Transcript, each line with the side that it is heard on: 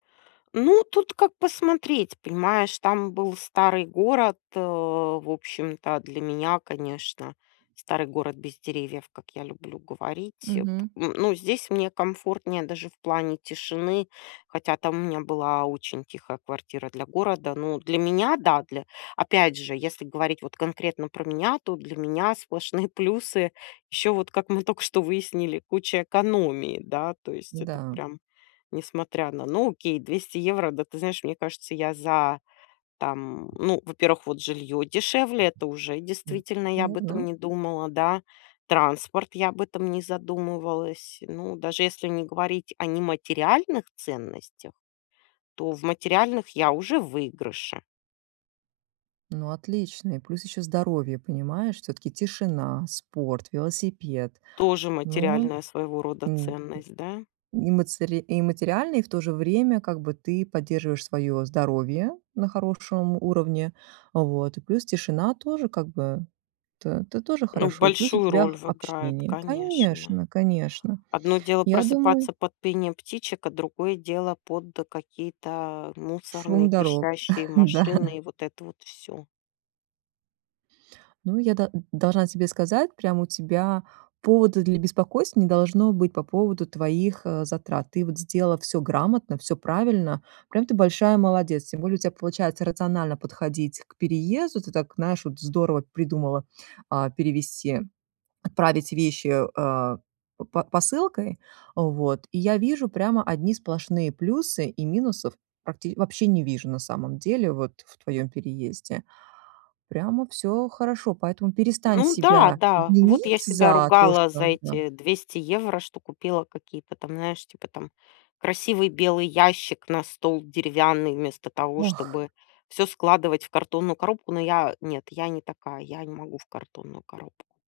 left: Ну, тут как посмотреть, понимаешь. Там был старый город. Э, в общем-то для меня, конечно, старый город без деревьев, как я люблю говорить, э, п
right: Мгм.
left: ну ну, здесь мне комфортнее даже в плане тишины. Хотя там у меня была очень тихая квартира, для города. Ну, для меня, да. Для опять же, если говорить вот конкретно про меня, то для меня сплошные плюсы. Ещё вот, как мы только что выяснили, куча экономии, да. То есть, это
right: Да.
left: прям несмотря на ну, окей, 200 евро. Да ты знаешь, мне кажется, я за, там ну, во-первых, вот, жилье дешевле, это уже,
right: М.
left: действительно, я об этом
right: Верно.
left: не думала, да. Транспорт, я об этом не задумывалась. Ну, даже, если не говорить о нематериальных ценностях, то в материальных я уже в выигрыше.
right: Ну, отличный. Плюс ещё здоровье, понимаешь. Всё-таки тишина, спорт, велосипед.
left: Тоже
right: Но,
left: материальная, своего рода,
right: м, э.
left: ценность, да?
right: Ни мацыри и материальный, и в то же время, как бы ты поддерживаешь своё здоровье на хорошем уровне. Вот. И плюс тишина тоже как бы. Тэ тэ тоже
left: Ну,
right: хорошо. И плюс у
left: большую
right: тебя
left: роль
right: х
left: в играет,
right: общение.
left: конечно.
right: Конечно, конечно,
left: Одно дело,
right: я думаю
left: просыпаться под пение птичек, а другое дело, под какие-то, а,
right: Шум
left: мусорные,
right: дорог.
left: пищащие
right: Да.
left: машины, и вот это вот всё.
right: Ну, я да должна тебе сказать, прям у тебя повода для беспокойства не должно быть, по поводу твоих, а, затрат. Ты вот сделала всё грамотно, всё правильно. Прям ты большая молодец. Тем более у тя получается рационально подходить к переезду. Ты так, знаешь, вот здорово придумала, а, перевести, отправить вещи, а, п п посылкой. Вот. И я вижу прямо одни сплошные плюсы. И минусов практи вообще не вижу, на самом деле, вот, в твоём переезде. Прямо всё хорошо. Поэтому перестань
left: Ну да,
right: себя
left: да. Вот
right: винить
left: я себя
right: за то,
left: ругала за
right: что да.
left: эти 200 евро, что купила какие-то там, знаешь, типа там красивый белый ящик на стол, деревянный, вместо того,
right: Ох.
left: чтобы всё складывать в картонную коробку. Но я нет, я не такая, я не могу в картонную коробку.